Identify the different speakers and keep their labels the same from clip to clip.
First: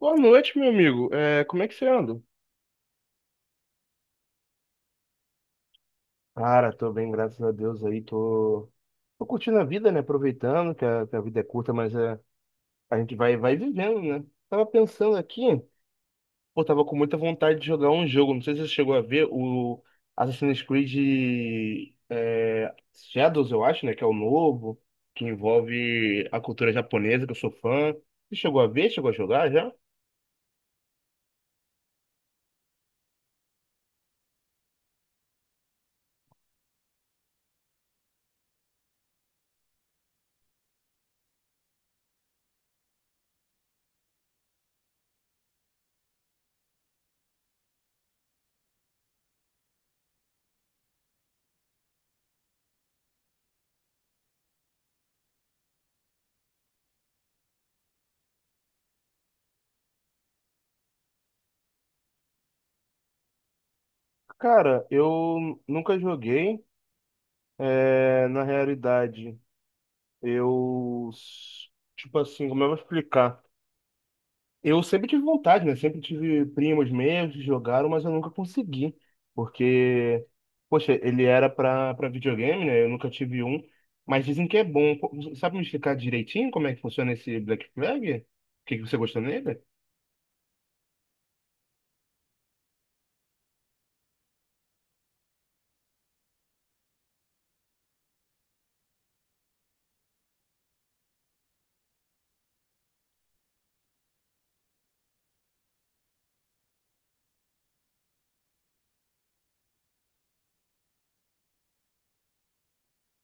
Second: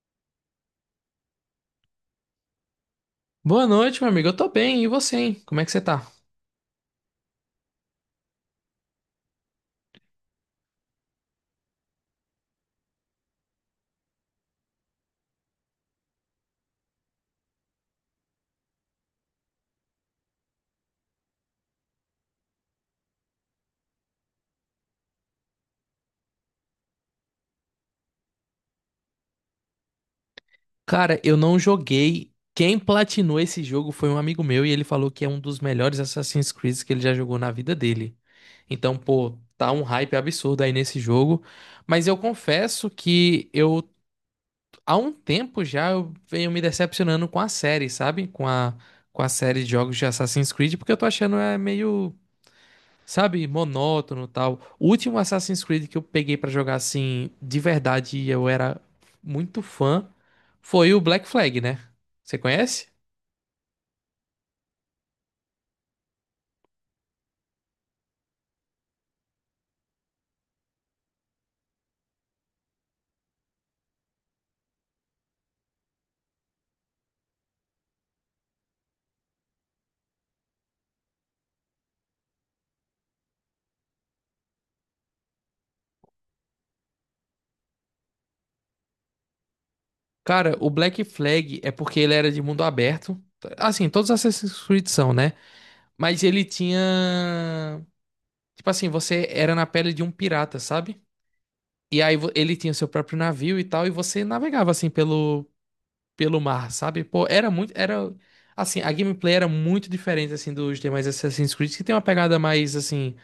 Speaker 1: Boa noite, meu amigo. Como é que você anda?
Speaker 2: Boa noite, meu amigo. Eu tô bem. E você, hein? Como é que você tá?
Speaker 1: Cara, tô bem, graças a Deus aí, tô curtindo a vida, né? Aproveitando que a vida é curta, a gente vai vivendo, né? Tava pensando aqui, pô, tava com muita vontade de jogar um jogo, não sei se você chegou a ver o Assassin's Creed é, Shadows, eu acho, né? Que é o novo, que envolve a cultura japonesa, que eu sou fã. Você chegou a ver? Chegou a jogar já?
Speaker 2: Cara, eu não joguei. Quem platinou esse jogo foi um amigo meu e ele falou que é um dos melhores Assassin's Creed que ele já jogou na vida dele. Então, pô, tá um hype absurdo aí nesse jogo. Mas eu confesso que eu, há um tempo já, eu venho me decepcionando com a série, sabe? Com a série de jogos de Assassin's Creed, porque eu tô achando é meio. Sabe, monótono e tal. O último Assassin's Creed que eu peguei pra jogar assim, de verdade, e eu era muito fã, foi o Black Flag, né? Você conhece?
Speaker 1: Cara, eu nunca joguei. É, na realidade. Eu, tipo assim, como eu vou explicar? Eu sempre tive vontade, né? Sempre tive primos meus que jogaram, mas eu nunca consegui. Porque, poxa, ele era pra videogame, né? Eu nunca tive um. Mas dizem que é bom. Pô, sabe me explicar direitinho como é que funciona esse Black Flag? O que você gostou nele?
Speaker 2: Cara, o Black Flag é porque ele era de mundo aberto. Assim, todos os Assassin's Creed são, né? Mas ele tinha. Tipo assim, você era na pele de um pirata, sabe? E aí ele tinha seu próprio navio e tal, e você navegava assim pelo mar, sabe? Pô, era muito, era assim, a gameplay era muito diferente assim dos demais Assassin's Creed, que tem uma pegada mais assim,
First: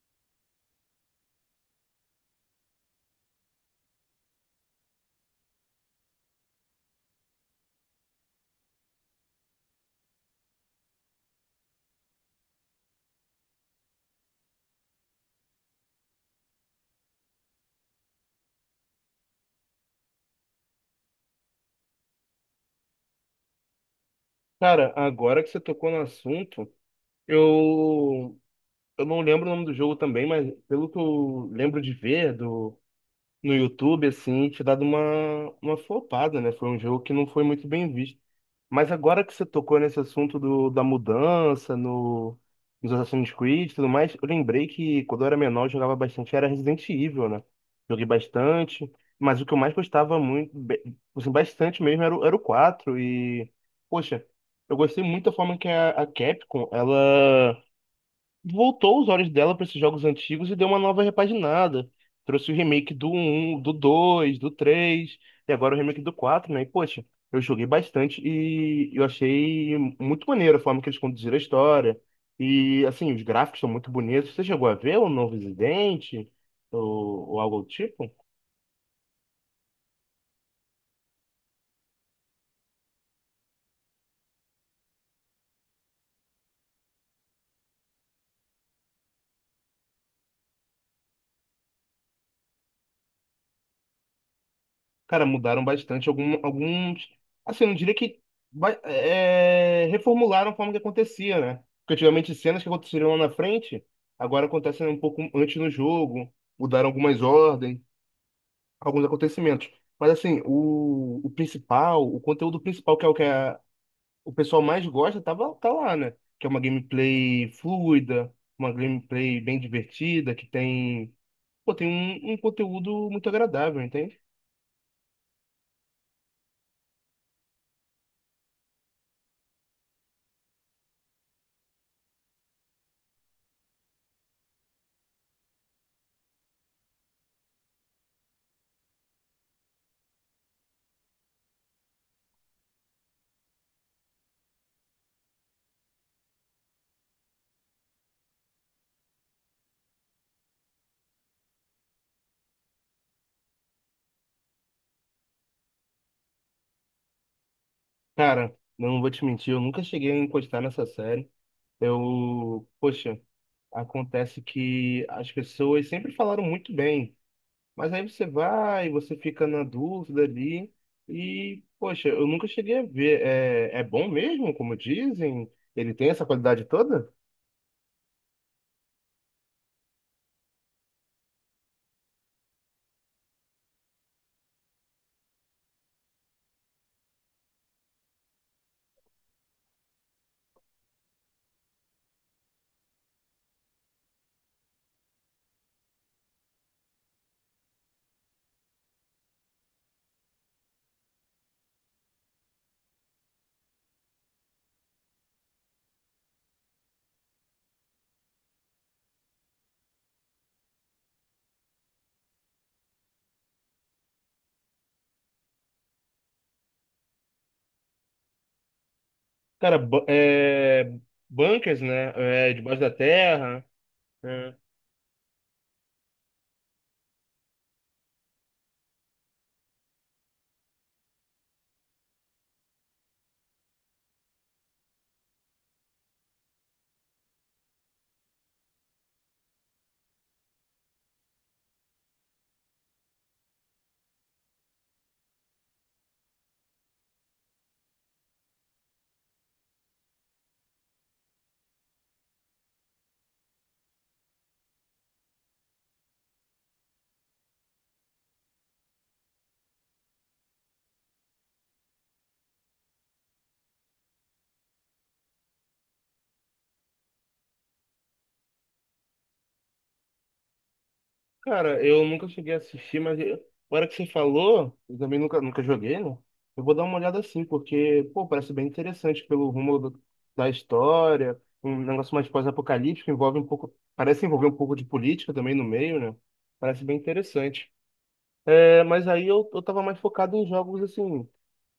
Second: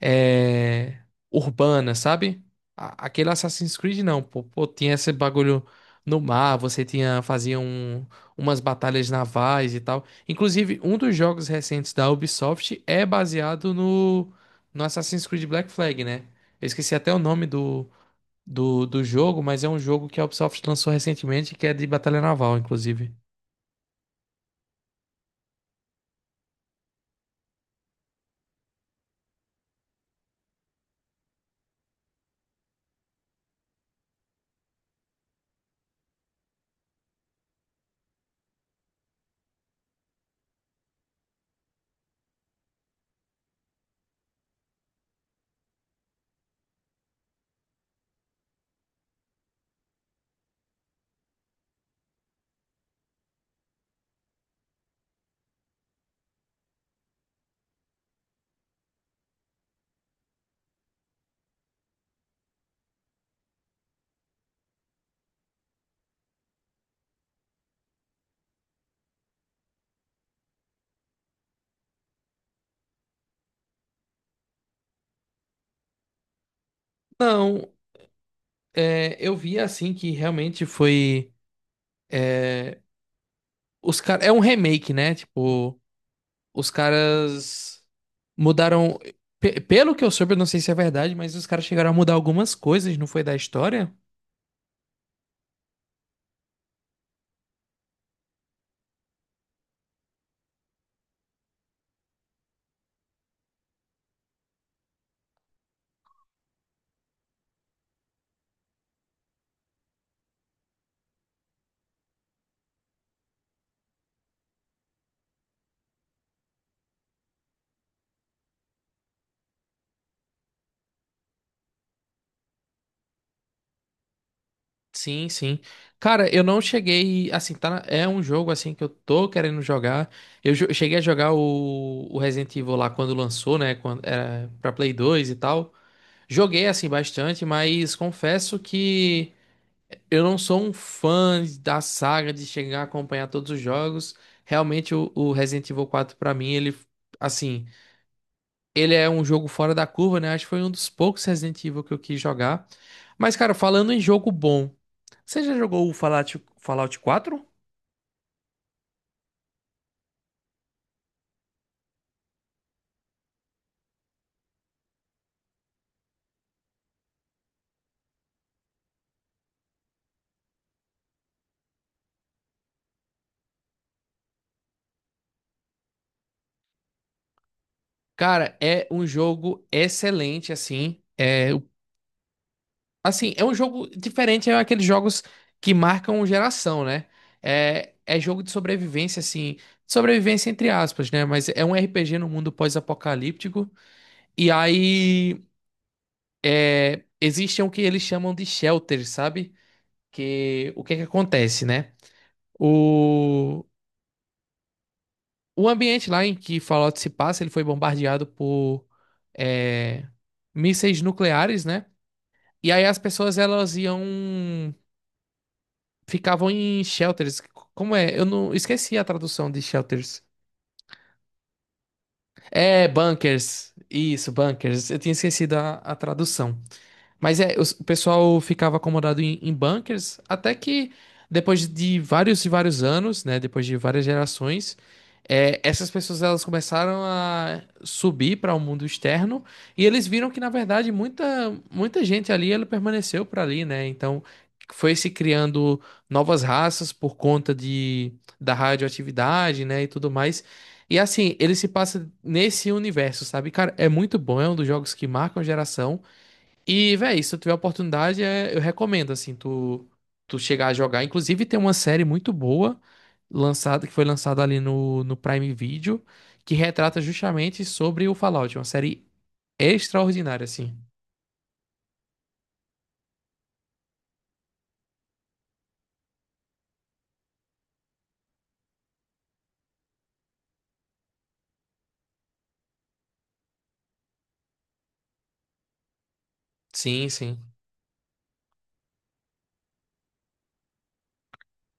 Speaker 2: é, urbana, sabe? Aquele Assassin's Creed não, pô, tinha esse bagulho no mar, você tinha fazia umas batalhas navais e tal. Inclusive, um dos jogos recentes da Ubisoft é baseado no Assassin's Creed Black Flag, né? Eu esqueci até o nome do jogo, mas é um jogo que a Ubisoft lançou recentemente, que é de Batalha Naval, inclusive.
Speaker 1: Cara, agora que você tocou no assunto, eu, eu não lembro o nome do jogo também, mas pelo que eu lembro de ver, do no YouTube, assim, e te dado uma flopada, né? Foi um jogo que não foi muito bem visto. Mas agora que você tocou nesse assunto da mudança no, nos Assassin's Creed e tudo mais, eu lembrei que quando eu era menor eu jogava bastante, era Resident Evil, né? Joguei bastante, mas o que eu mais gostava muito, assim, bastante mesmo, era o 4 E, poxa, eu gostei muito da forma que a Capcom, ela voltou os olhos dela para esses jogos antigos e deu uma nova repaginada. Trouxe o remake do um, do 2, do 3 e agora o remake do 4, né? E, poxa, eu joguei bastante e eu achei muito maneiro a forma que eles conduziram a história. E, assim, os gráficos são muito bonitos. Você chegou a ver o novo Resident ou algo do
Speaker 2: Não,
Speaker 1: tipo?
Speaker 2: é, eu vi assim que realmente foi. É, os cara, é um remake, né? Tipo, os caras mudaram. Pelo que eu soube, eu não sei se é verdade, mas os caras chegaram a mudar algumas coisas, não foi da história?
Speaker 1: Cara, mudaram bastante alguns. Assim, eu não diria que reformularam a forma que acontecia, né? Porque antigamente cenas que aconteceriam lá na frente, agora acontecem um pouco antes no jogo, mudaram algumas ordens, alguns acontecimentos. Mas assim, o principal, o conteúdo principal, que é o que o pessoal mais gosta, tá lá, né? Que é uma gameplay fluida, uma gameplay bem divertida, que tem, pô, tem um conteúdo muito agradável, entende?
Speaker 2: Sim, sim. Cara, eu não cheguei. Assim, tá, é um jogo assim que eu tô querendo jogar. Eu cheguei a jogar o Resident Evil lá quando lançou, né? Quando era pra Play 2 e tal. Joguei assim bastante, mas confesso que eu não sou um fã da saga de chegar a acompanhar todos os jogos. Realmente, o Resident Evil quatro pra mim, ele, assim, ele é um jogo fora da curva, né? Acho que foi um dos poucos Resident Evil que eu quis jogar. Mas, cara, falando em jogo bom. Você já jogou o Fallout, Fallout 4?
Speaker 1: Cara, não vou te mentir, eu nunca cheguei a encostar nessa série. Eu, poxa, acontece que as pessoas sempre falaram muito bem, mas aí você fica na dúvida ali, e, poxa, eu nunca cheguei a ver. É, é bom mesmo, como dizem? Ele tem essa qualidade toda?
Speaker 2: Cara, é um jogo excelente, assim. Assim, é um jogo diferente, é aqueles jogos que marcam geração, né? É, é jogo de sobrevivência, assim. Sobrevivência entre aspas, né? Mas é um RPG no mundo pós-apocalíptico. E aí, existem o que eles chamam de shelters, sabe? Que, o que é que acontece, né? o O ambiente lá em que Fallout se passa, ele foi bombardeado por é, mísseis nucleares, né? E aí as pessoas elas iam ficavam em shelters. Como é? Eu não esqueci a tradução de
Speaker 1: Cara,
Speaker 2: shelters.
Speaker 1: bunkers, né? É, debaixo
Speaker 2: É,
Speaker 1: da terra.
Speaker 2: bunkers. Isso,
Speaker 1: Né?
Speaker 2: bunkers. Eu tinha esquecido a tradução. Mas é, o pessoal ficava acomodado em, em bunkers até que depois de vários e vários anos, né, depois de várias gerações, essas pessoas elas começaram a subir para o mundo externo e eles viram que na verdade muita gente ali ela permaneceu para ali, né? Então foi se criando novas raças por conta de da radioatividade, né, e tudo mais. E assim, ele se passa nesse universo, sabe? Cara, é muito bom, é um dos jogos que marcam a geração. E, véi, se tu tiver oportunidade, eu recomendo, assim, tu, tu chegar a jogar. Inclusive, tem uma série muito boa lançada, que foi lançada ali no Prime Video, que retrata justamente sobre o Fallout. É uma série extraordinária, assim.
Speaker 1: Cara, eu nunca cheguei a assistir, mas agora que você falou, eu também nunca joguei, né? Eu vou dar uma olhada assim, porque, pô, parece bem interessante pelo rumo da história, um negócio mais pós-apocalíptico, envolve um pouco, parece envolver um pouco de política também no meio, né? Parece bem
Speaker 2: Sim, sim.
Speaker 1: interessante. É, mas aí eu tava mais focado em jogos, assim,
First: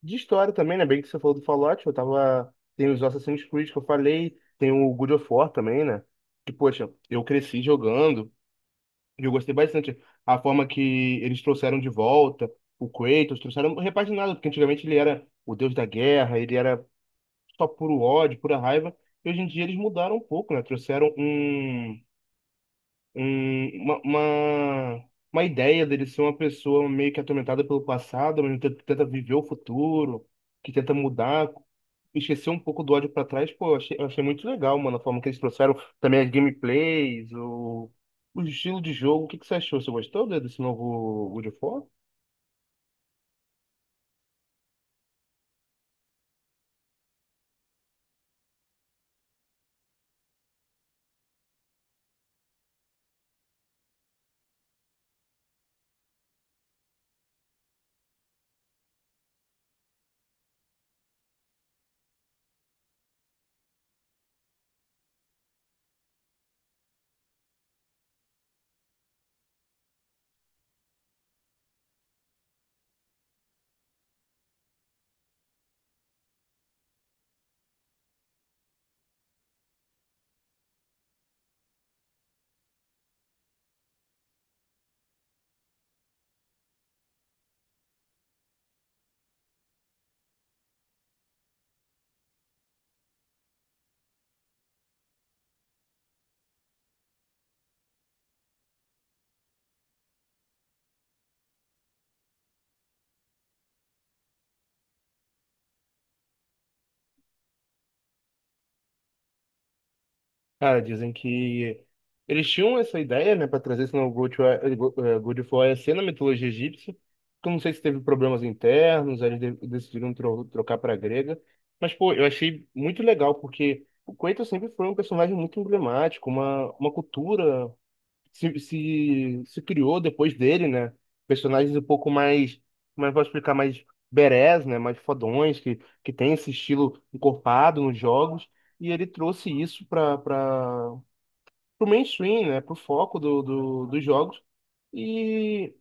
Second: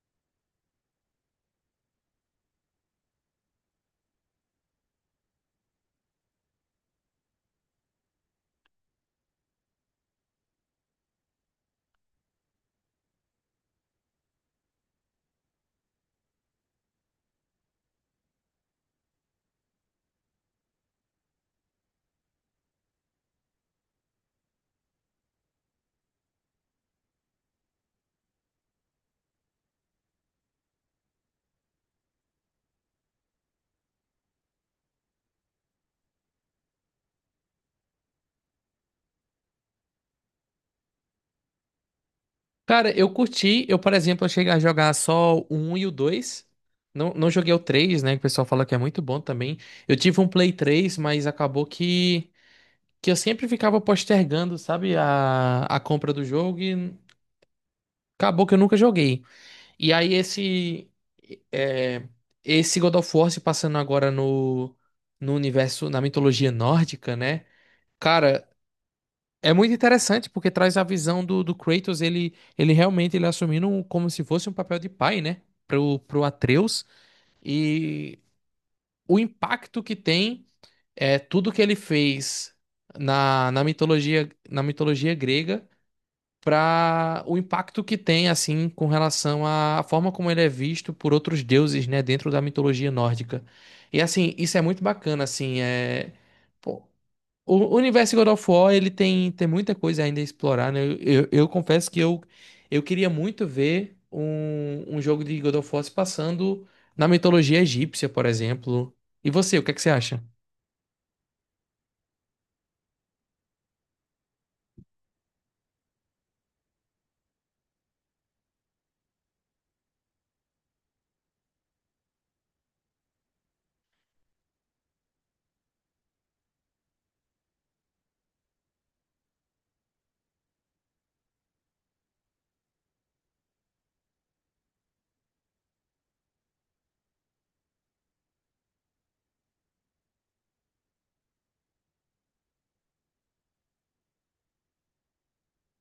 Speaker 1: de história também, né? Bem que você falou do Fallout, eu tava... Tem os Assassin's Creed que eu falei, tem o God of War também, né? Que, poxa, eu cresci jogando, eu gostei bastante. A forma que eles trouxeram de volta o Kratos, trouxeram repaginado, porque antigamente ele era o deus da guerra, ele era só puro ódio, pura raiva. E hoje em dia eles mudaram um pouco, né? Trouxeram um- uma, uma, uma ideia dele ser uma pessoa meio que atormentada pelo passado, mas que tenta viver o futuro, que tenta mudar, esquecer um pouco do ódio pra trás, pô, eu achei muito legal, mano, a forma que eles trouxeram também as gameplays, o estilo de jogo. O que que você achou? Você gostou desse novo God of War?
Speaker 2: Cara, eu curti. Eu, por exemplo, eu cheguei a jogar só o um e o 2. Não, não joguei o 3, né? Que o pessoal fala que é muito bom também. Eu tive um Play 3, mas acabou que eu sempre ficava postergando, sabe? A compra do jogo e acabou que eu nunca joguei. E aí esse... é, esse God of War se passando agora no, no universo, na mitologia nórdica, né? Cara, é muito interessante porque traz a visão do Kratos, ele realmente ele assumindo como se fosse um papel de pai, né? Pro Atreus. E o impacto que tem é tudo que ele fez na mitologia grega para o impacto que tem, assim, com relação à forma como ele é visto por outros deuses, né? Dentro da mitologia nórdica. E, assim, isso é muito bacana, assim, é... pô, o universo God of War, ele tem, tem muita coisa ainda a explorar, né? Eu confesso que eu queria muito ver um, um jogo de God of War se passando na mitologia egípcia, por exemplo. E você, o que é que você acha?
Speaker 1: Cara, dizem que eles tinham essa ideia, né, para trazer esse novo God, eh, Go- eh, God of War a ser na mitologia egípcia. Que Eu não sei se teve problemas internos, aí eles decidiram trocar para grega. Mas, pô, eu achei muito legal, porque o Kratos sempre foi um personagem muito emblemático, uma cultura se criou depois dele, né? Personagens um pouco mais, como é que eu posso explicar, mais berés, né? Mais fodões, que tem esse estilo encorpado nos jogos. E ele trouxe isso para o mainstream, né? Para o foco dos jogos. E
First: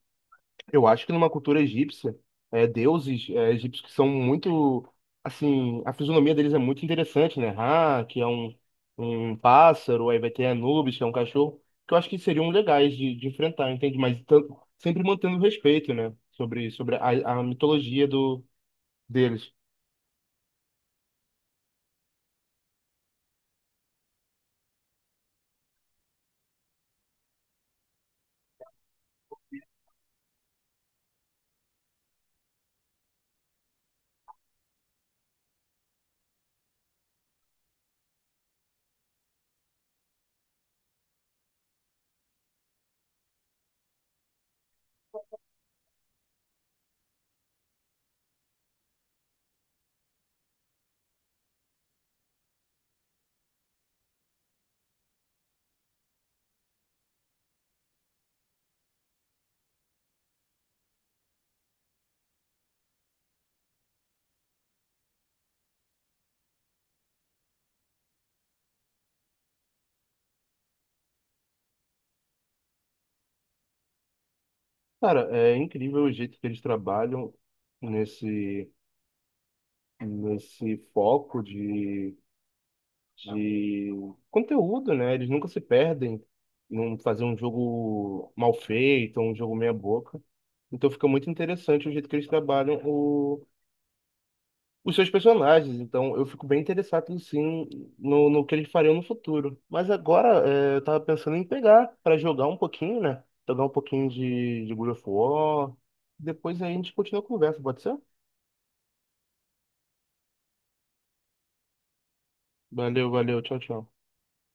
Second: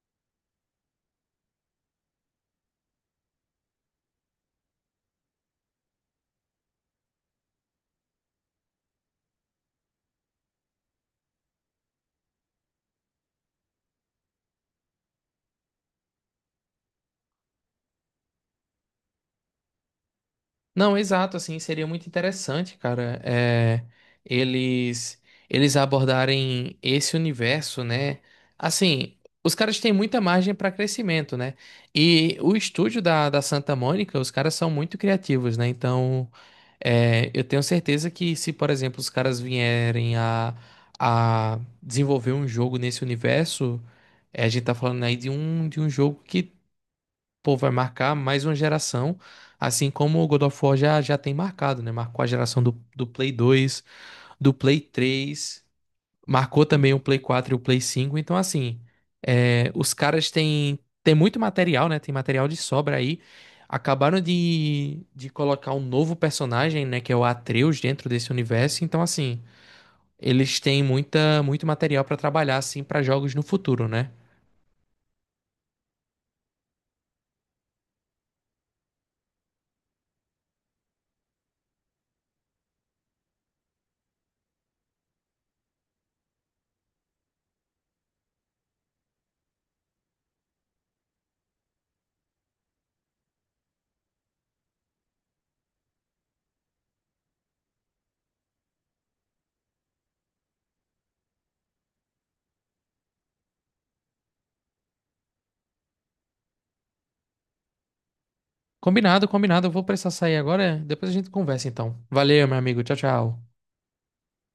Speaker 1: eu acho que numa cultura egípcia, deuses egípcios que são muito, assim, a fisionomia deles é muito interessante, né? Ra, que é um pássaro, aí vai ter Anubis, que é um cachorro, que eu acho que seriam legais de enfrentar, entende? Mas tanto, sempre mantendo respeito, né? Sobre a mitologia do, deles.
Speaker 2: Não, exato, assim, seria muito interessante, cara, é, eles eles abordarem esse universo, né? Assim, os caras têm muita margem para crescimento, né? E o estúdio da Santa Mônica, os caras são muito criativos, né? Então, é, eu tenho certeza que se, por exemplo, os caras vierem a desenvolver um jogo nesse universo, é, a gente tá falando aí de um jogo que pô, vai marcar mais uma geração, assim como o God of War já, já tem marcado, né? Marcou a geração do Play 2, do Play 3, marcou também o Play 4 e o Play 5. Então, assim, é, os caras têm, têm muito material, né? Tem material de sobra aí. Acabaram de colocar um novo personagem, né? Que é o Atreus dentro desse universo. Então, assim, eles têm muita, muito material pra trabalhar, assim, pra jogos no futuro, né?
Speaker 1: Cara, é incrível o jeito que eles trabalham nesse, nesse foco de conteúdo, né? Eles nunca se perdem em um, fazer um jogo mal feito, um jogo meia boca. Então fica muito interessante o jeito que eles trabalham os seus personagens. Então eu fico bem interessado, sim, no que eles fariam no futuro. Mas agora é, eu tava pensando em pegar para jogar um pouquinho, né? Jogar um pouquinho de God of War. Depois aí a gente continua a conversa, pode ser?
Speaker 2: Combinado, combinado. Eu vou precisar sair agora. Depois a gente conversa, então. Valeu, meu amigo. Tchau,
Speaker 1: Valeu, valeu,
Speaker 2: tchau.
Speaker 1: tchau, tchau.